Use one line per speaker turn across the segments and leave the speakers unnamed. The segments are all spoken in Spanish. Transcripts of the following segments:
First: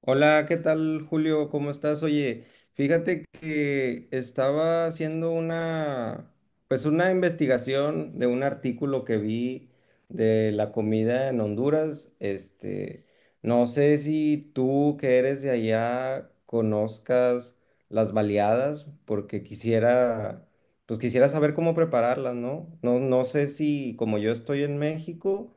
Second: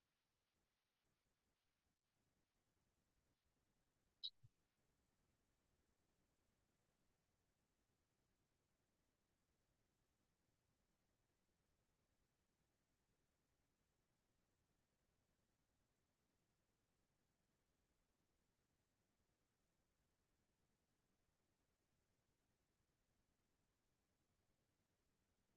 Hola, ¿qué tal, Julio? ¿Cómo estás? Oye, fíjate que estaba haciendo pues una investigación de un artículo que vi de la comida en Honduras. Este, no sé si tú que eres de allá conozcas las baleadas, porque pues quisiera saber cómo prepararlas, ¿no? No, no sé si como yo estoy en México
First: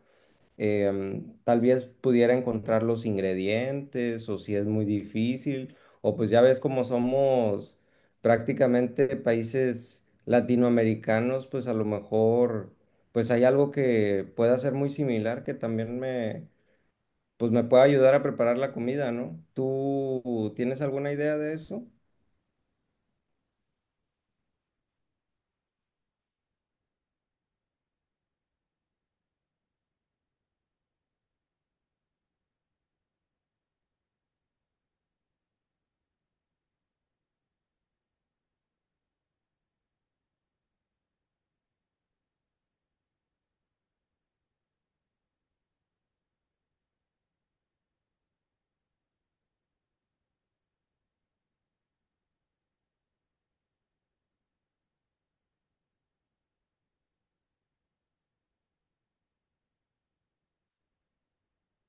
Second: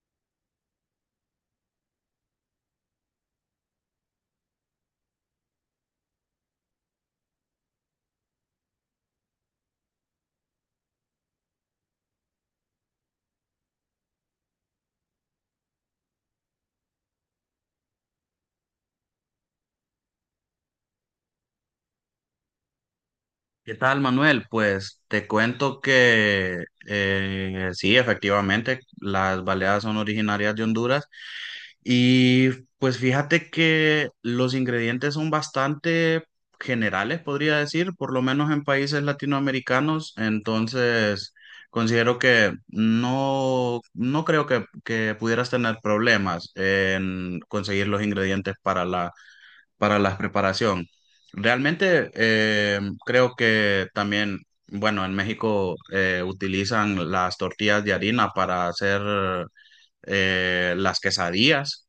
tal vez pudiera encontrar los ingredientes o si es muy difícil, o pues ya ves como somos prácticamente países latinoamericanos, pues a lo mejor pues hay algo que pueda ser muy similar que también me pues me pueda ayudar a preparar la comida, ¿no? ¿Tú tienes alguna idea de eso?
¿Qué tal, Manuel? Pues te cuento que sí, efectivamente, las baleadas son originarias de Honduras y pues fíjate que los ingredientes son bastante generales, podría decir, por lo menos en países latinoamericanos. Entonces considero que no, no creo que, pudieras tener problemas en conseguir los ingredientes para la preparación. Realmente creo que también, bueno, en México utilizan las tortillas de harina para hacer las quesadillas.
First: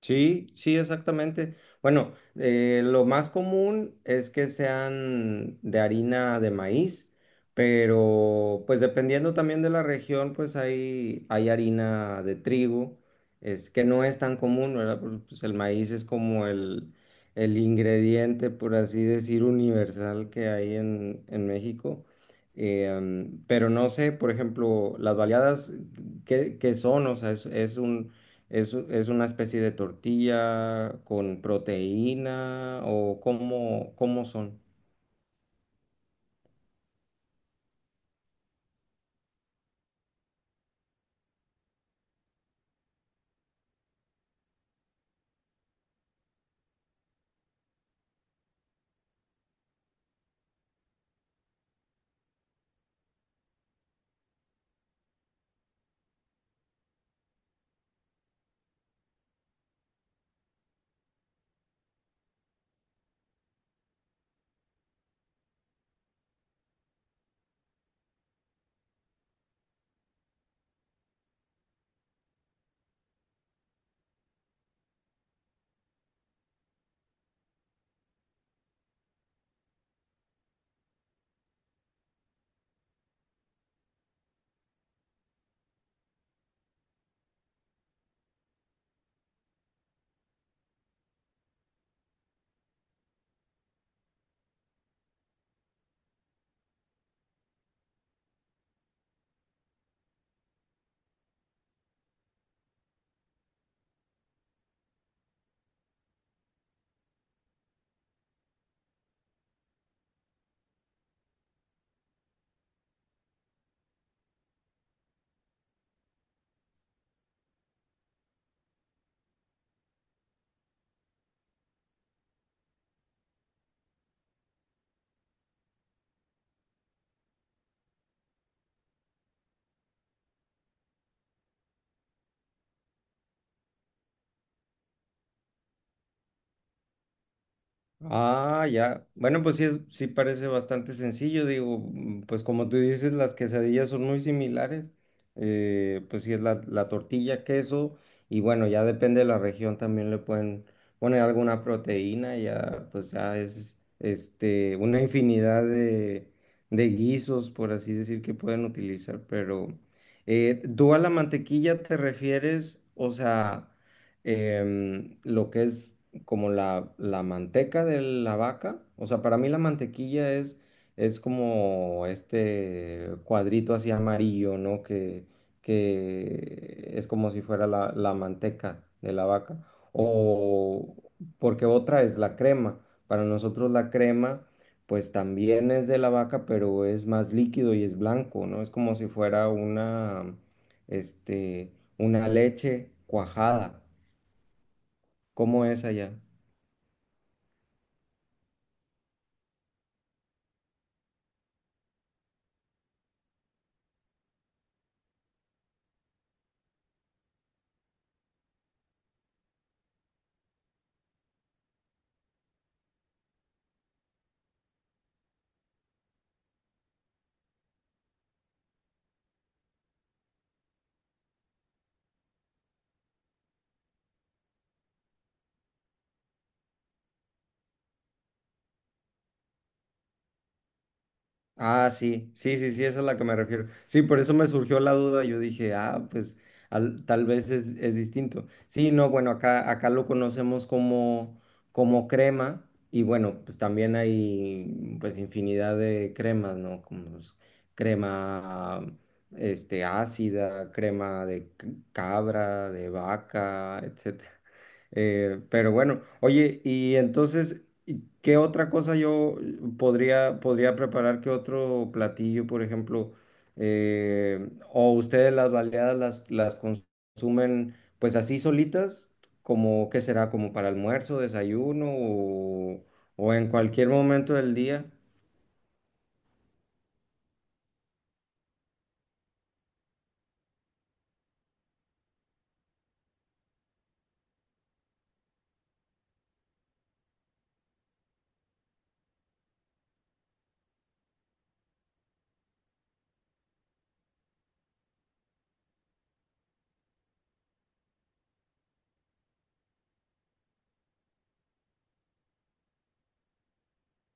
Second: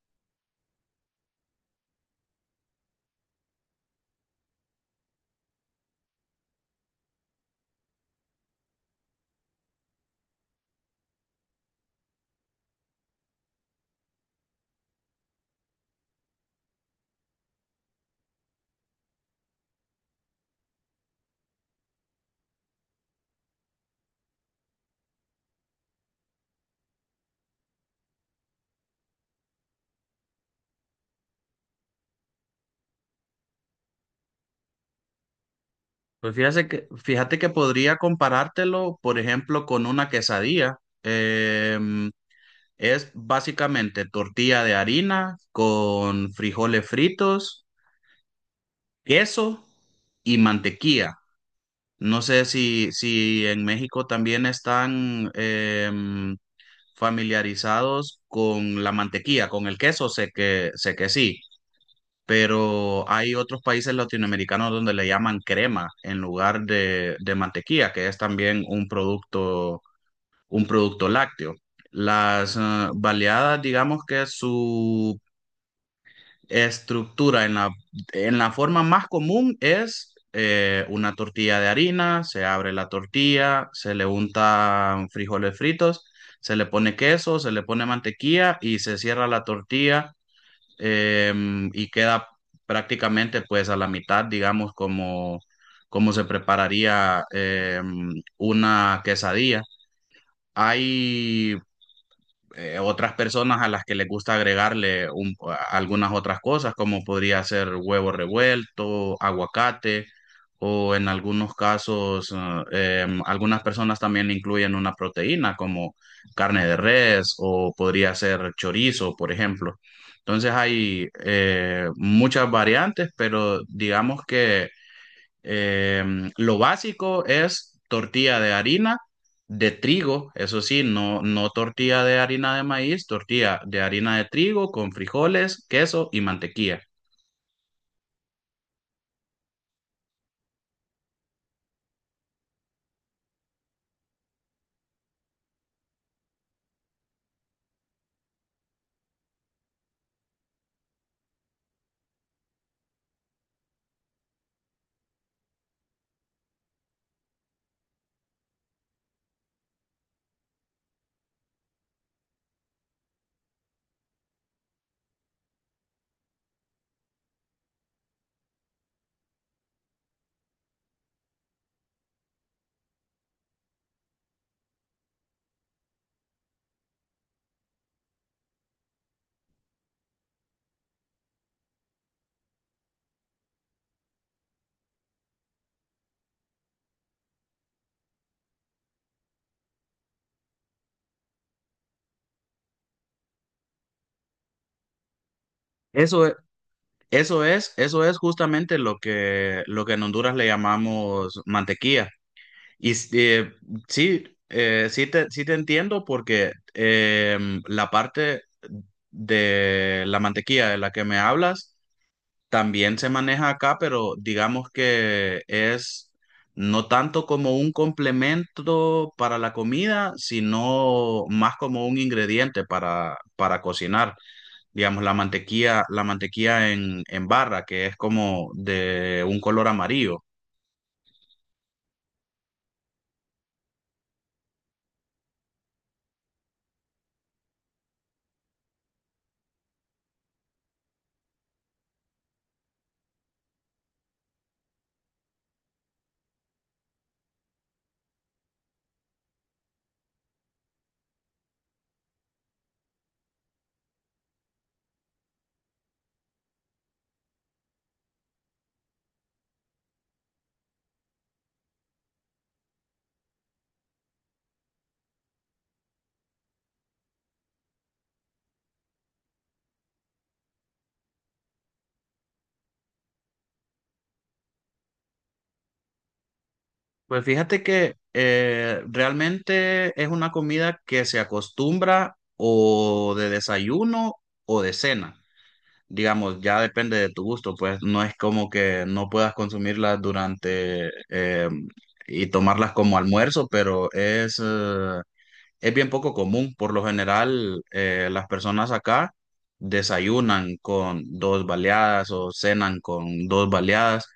Sí, sí, exactamente. Bueno, lo más común es que sean de harina de maíz, pero pues dependiendo también de la región, pues hay harina de trigo, es que no es tan común, ¿verdad? Pues el maíz es como el ingrediente, por así decir, universal que hay en México. Pero no sé, por ejemplo, las baleadas, ¿qué son? O sea, es un. ¿Es una especie de tortilla con proteína o cómo son?
Pues fíjate que podría comparártelo, por ejemplo, con una quesadilla. Em, es básicamente tortilla de harina con frijoles fritos, queso y mantequilla. No sé si en México también están familiarizados con la mantequilla, con el queso. Sé que sí, pero hay otros países latinoamericanos donde le llaman crema en lugar de mantequilla, que es también un producto lácteo. Las baleadas, digamos que su estructura en en la forma más común es una tortilla de harina. Se abre la tortilla, se le untan frijoles fritos, se le pone queso, se le pone mantequilla y se cierra la tortilla y queda prácticamente pues a la mitad, digamos, como, como se prepararía una quesadilla. Hay otras personas a las que les gusta agregarle algunas otras cosas, como podría ser huevo revuelto, aguacate, o en algunos casos, algunas personas también incluyen una proteína como carne de res, o podría ser chorizo, por ejemplo. Entonces hay muchas variantes, pero digamos que lo básico es tortilla de harina de trigo, eso sí, no, no tortilla de harina de maíz, tortilla de harina de trigo con frijoles, queso y mantequilla.
Ah, ya. Bueno, pues sí, sí parece bastante sencillo. Digo, pues como tú dices, las quesadillas son muy similares. Pues sí es la tortilla, queso y bueno, ya depende de la región también le pueden poner alguna proteína. Ya, pues ya es este, una infinidad de guisos, por así decir, que pueden utilizar. Pero ¿tú a la mantequilla te refieres? O sea, lo que es como la manteca de la vaca. O sea, para mí la mantequilla es como este cuadrito así amarillo, ¿no? Que es como si fuera la manteca de la vaca. O porque otra es la crema. Para nosotros la crema, pues también es de la vaca, pero es más líquido y es blanco, ¿no? Es como si fuera este, una leche cuajada. ¿Cómo es allá?
Eso, e- eso es justamente lo que en Honduras le llamamos mantequilla. Y sí, sí te entiendo porque la parte de la mantequilla de la que me hablas también se maneja acá, pero digamos que es no tanto como un complemento para la comida, sino más como un ingrediente para cocinar. Digamos, la mantequilla en barra, que es como de un color amarillo.
Ah, sí, sí, sí, sí, esa es a la que me refiero. Sí, por eso me surgió la duda. Yo dije, ah, pues tal vez es distinto. Sí, no, bueno, acá lo conocemos como crema y bueno, pues también hay pues infinidad de cremas, ¿no? Como pues, crema ácida, crema de cabra, de vaca, etcétera. Pero bueno, oye, y entonces, ¿y qué otra cosa yo podría preparar? ¿Qué otro platillo, por ejemplo? ¿O ustedes las baleadas las consumen pues así solitas? ¿Como qué será? ¿Como para almuerzo, desayuno o en cualquier momento del día?
Pues fíjate que realmente es una comida que se acostumbra o de desayuno o de cena. Digamos, ya depende de tu gusto, pues no es como que no puedas consumirlas durante y tomarlas como almuerzo, pero es bien poco común. Por lo general, las personas acá desayunan con dos baleadas o cenan con dos baleadas.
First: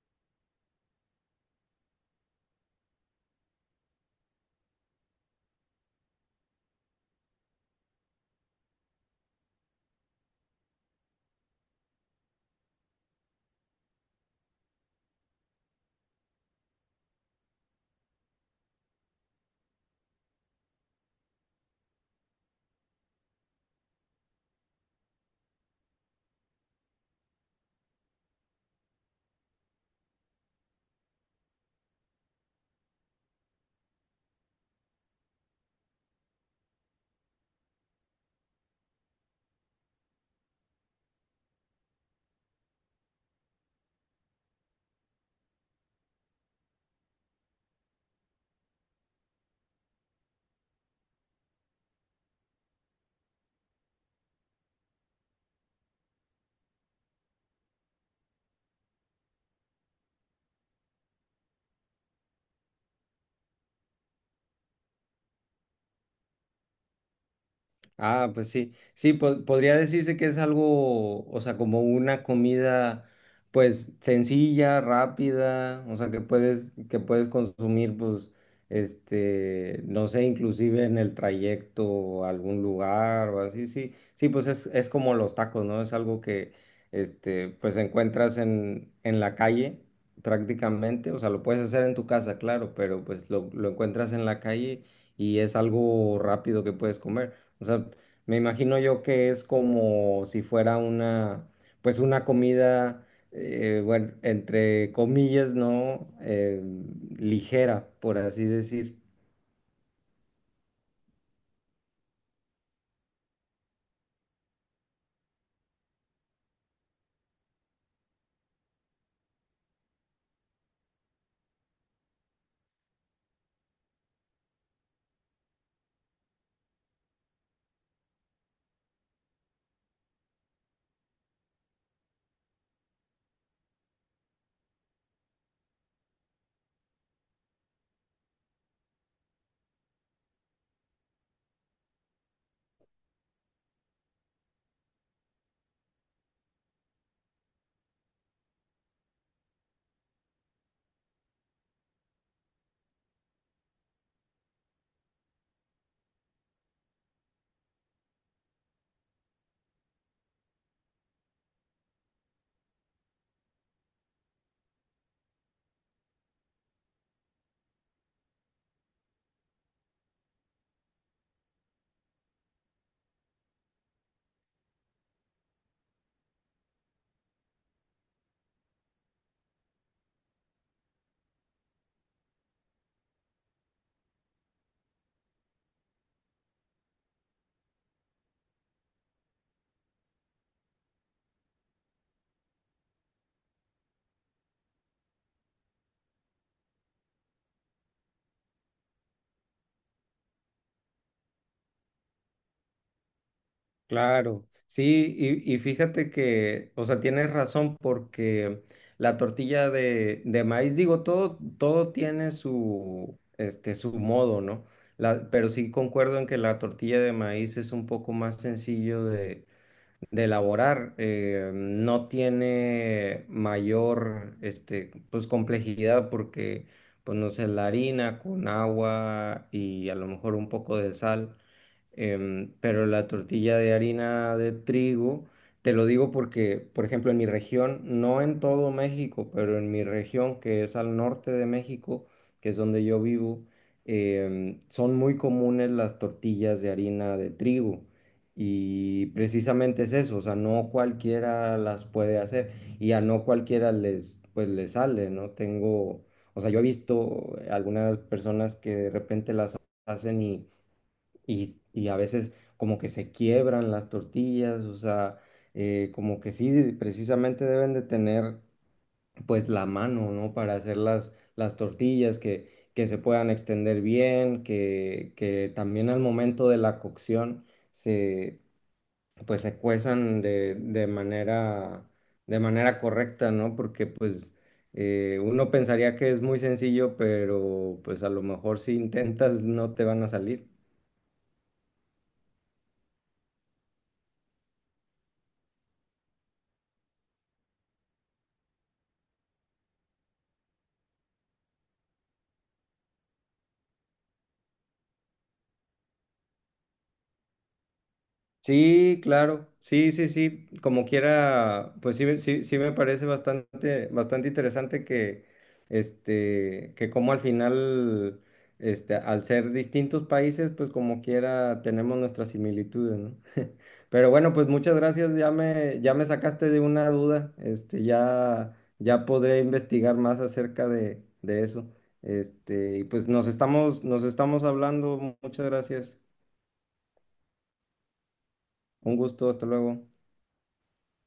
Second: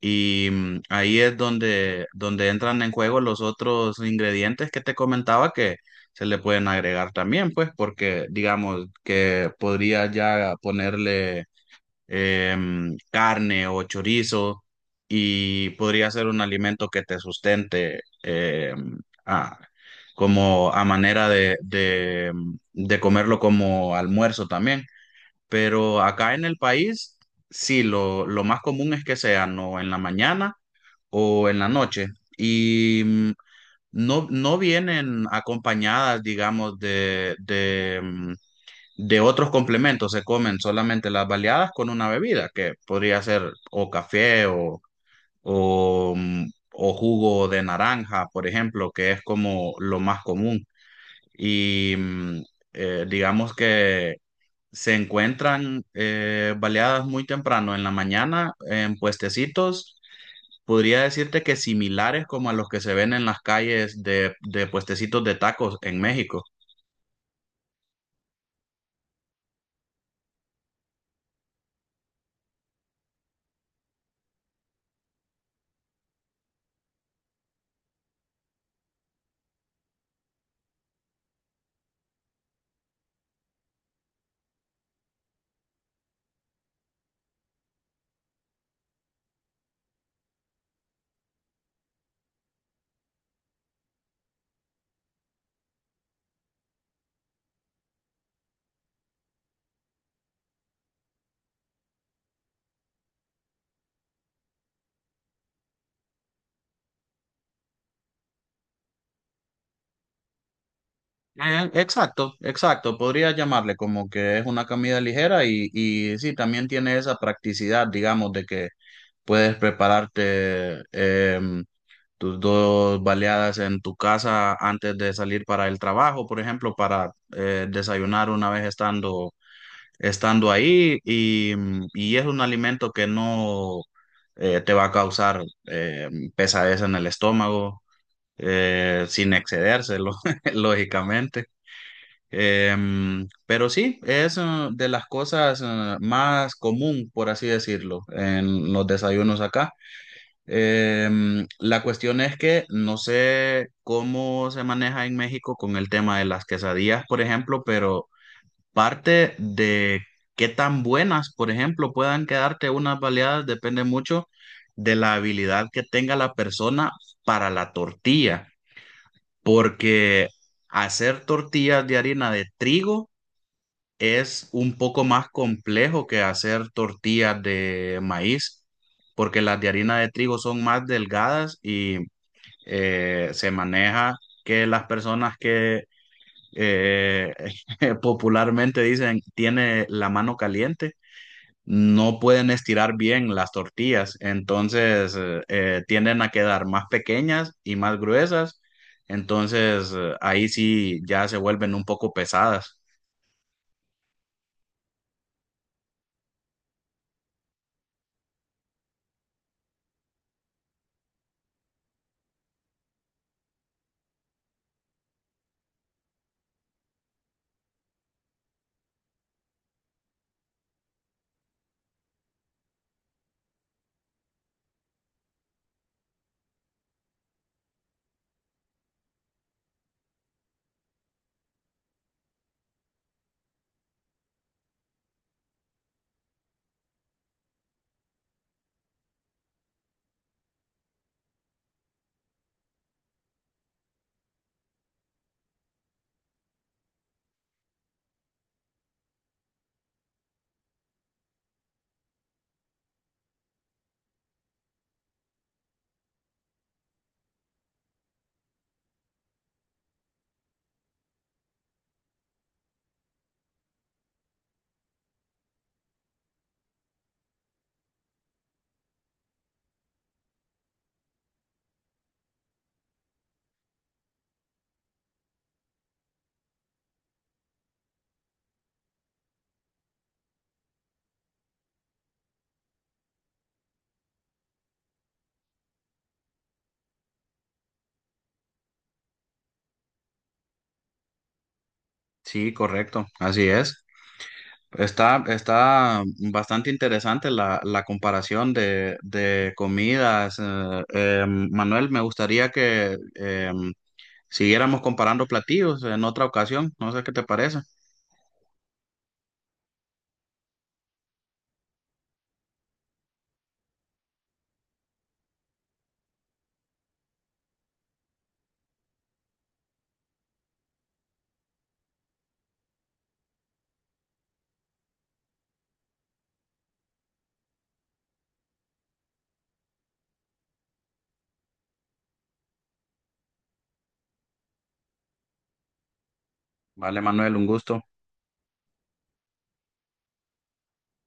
Y ahí es donde, donde entran en juego los otros ingredientes que te comentaba que se le pueden agregar también, pues, porque digamos que podría ya ponerle carne o chorizo, y podría ser un alimento que te sustente a- como a manera de comerlo como almuerzo también. Pero acá en el país, sí, lo más común es que sean o en la mañana o en la noche. Y no, no vienen acompañadas, digamos, de otros complementos. Se comen solamente las baleadas con una bebida, que podría ser o café o, mm, o jugo de naranja, por ejemplo, que es como lo más común. Y digamos que se encuentran baleadas muy temprano en la mañana en puestecitos. Podría decirte que similares como a los que se ven en las calles de puestecitos de tacos en México.
Ah, pues sí, sí, podría decirse que es algo, o sea, como una comida, pues sencilla, rápida, o sea, que puedes consumir, pues, este, no sé, inclusive en el trayecto a algún lugar o así, sí, sí, pues es como los tacos, ¿no? Es algo que, este, pues encuentras en la calle prácticamente, o sea, lo puedes hacer en tu casa, claro, pero pues lo encuentras en la calle y es algo rápido que puedes comer. O sea, me imagino yo que es como si fuera pues una comida, bueno, entre comillas, ¿no? Ligera, por así decir.
Exacto, exacto. Podría llamarle como que es una comida ligera y sí, también tiene esa practicidad, digamos, de que puedes prepararte tus dos baleadas en tu casa antes de salir para el trabajo, por ejemplo, para desayunar una vez estando ahí, y y es un alimento que no te va a causar pesadez en el estómago, sin excedérselo, lógicamente. Pero sí, es de las cosas más común, por así decirlo, en los desayunos acá. La cuestión es que no sé cómo se maneja en México con el tema de las quesadillas, por ejemplo, pero parte de qué tan buenas, por ejemplo, puedan quedarte unas baleadas depende mucho de la habilidad que tenga la persona para la tortilla, porque hacer tortillas de harina de trigo es un poco más complejo que hacer tortillas de maíz, porque las de harina de trigo son más delgadas y se maneja que las personas que eh, popularmente dicen tiene la mano caliente, no pueden estirar bien las tortillas. Entonces tienden a quedar más pequeñas y más gruesas, entonces ahí sí ya se vuelven un poco pesadas.
Claro, sí, y fíjate que, o sea, tienes razón porque la tortilla de maíz, digo, todo, todo tiene su modo, ¿no? Pero sí concuerdo en que la tortilla de maíz es un poco más sencillo de elaborar no tiene mayor este, pues, complejidad porque pues, no sé, la harina con agua y a lo mejor un poco de sal pero la tortilla de harina de trigo, te lo digo porque, por ejemplo, en mi región, no en todo México, pero en mi región que es al norte de México, que es donde yo vivo, son muy comunes las tortillas de harina de trigo. Y precisamente es eso, o sea, no cualquiera las puede hacer y a no cualquiera pues les sale, ¿no? Tengo, o sea, yo he visto algunas personas que de repente las hacen y a veces como que se quiebran las tortillas, o sea, como que sí, precisamente deben de tener pues la mano, ¿no? Para hacer las tortillas que se puedan extender bien, que también al momento de la cocción se, pues se cuezan de manera correcta, ¿no? Porque pues, uno pensaría que es muy sencillo, pero pues a lo mejor si intentas no te van a salir.
Sí, correcto, así es. Está, está bastante interesante la, la comparación de comidas. Manuel, me gustaría que siguiéramos comparando platillos en otra ocasión. No sé qué te parece.
Sí, claro, sí, sí, sí, como quiera, pues sí, sí, sí me parece bastante, bastante interesante que como al final, este, al ser distintos países, pues como quiera tenemos nuestras similitudes, ¿no? Pero bueno, pues muchas gracias, ya me sacaste de una duda, este, ya, ya podré investigar más acerca de eso, este, y pues nos estamos hablando, muchas gracias,
Vale, Manuel, un gusto.
un gusto, hasta luego.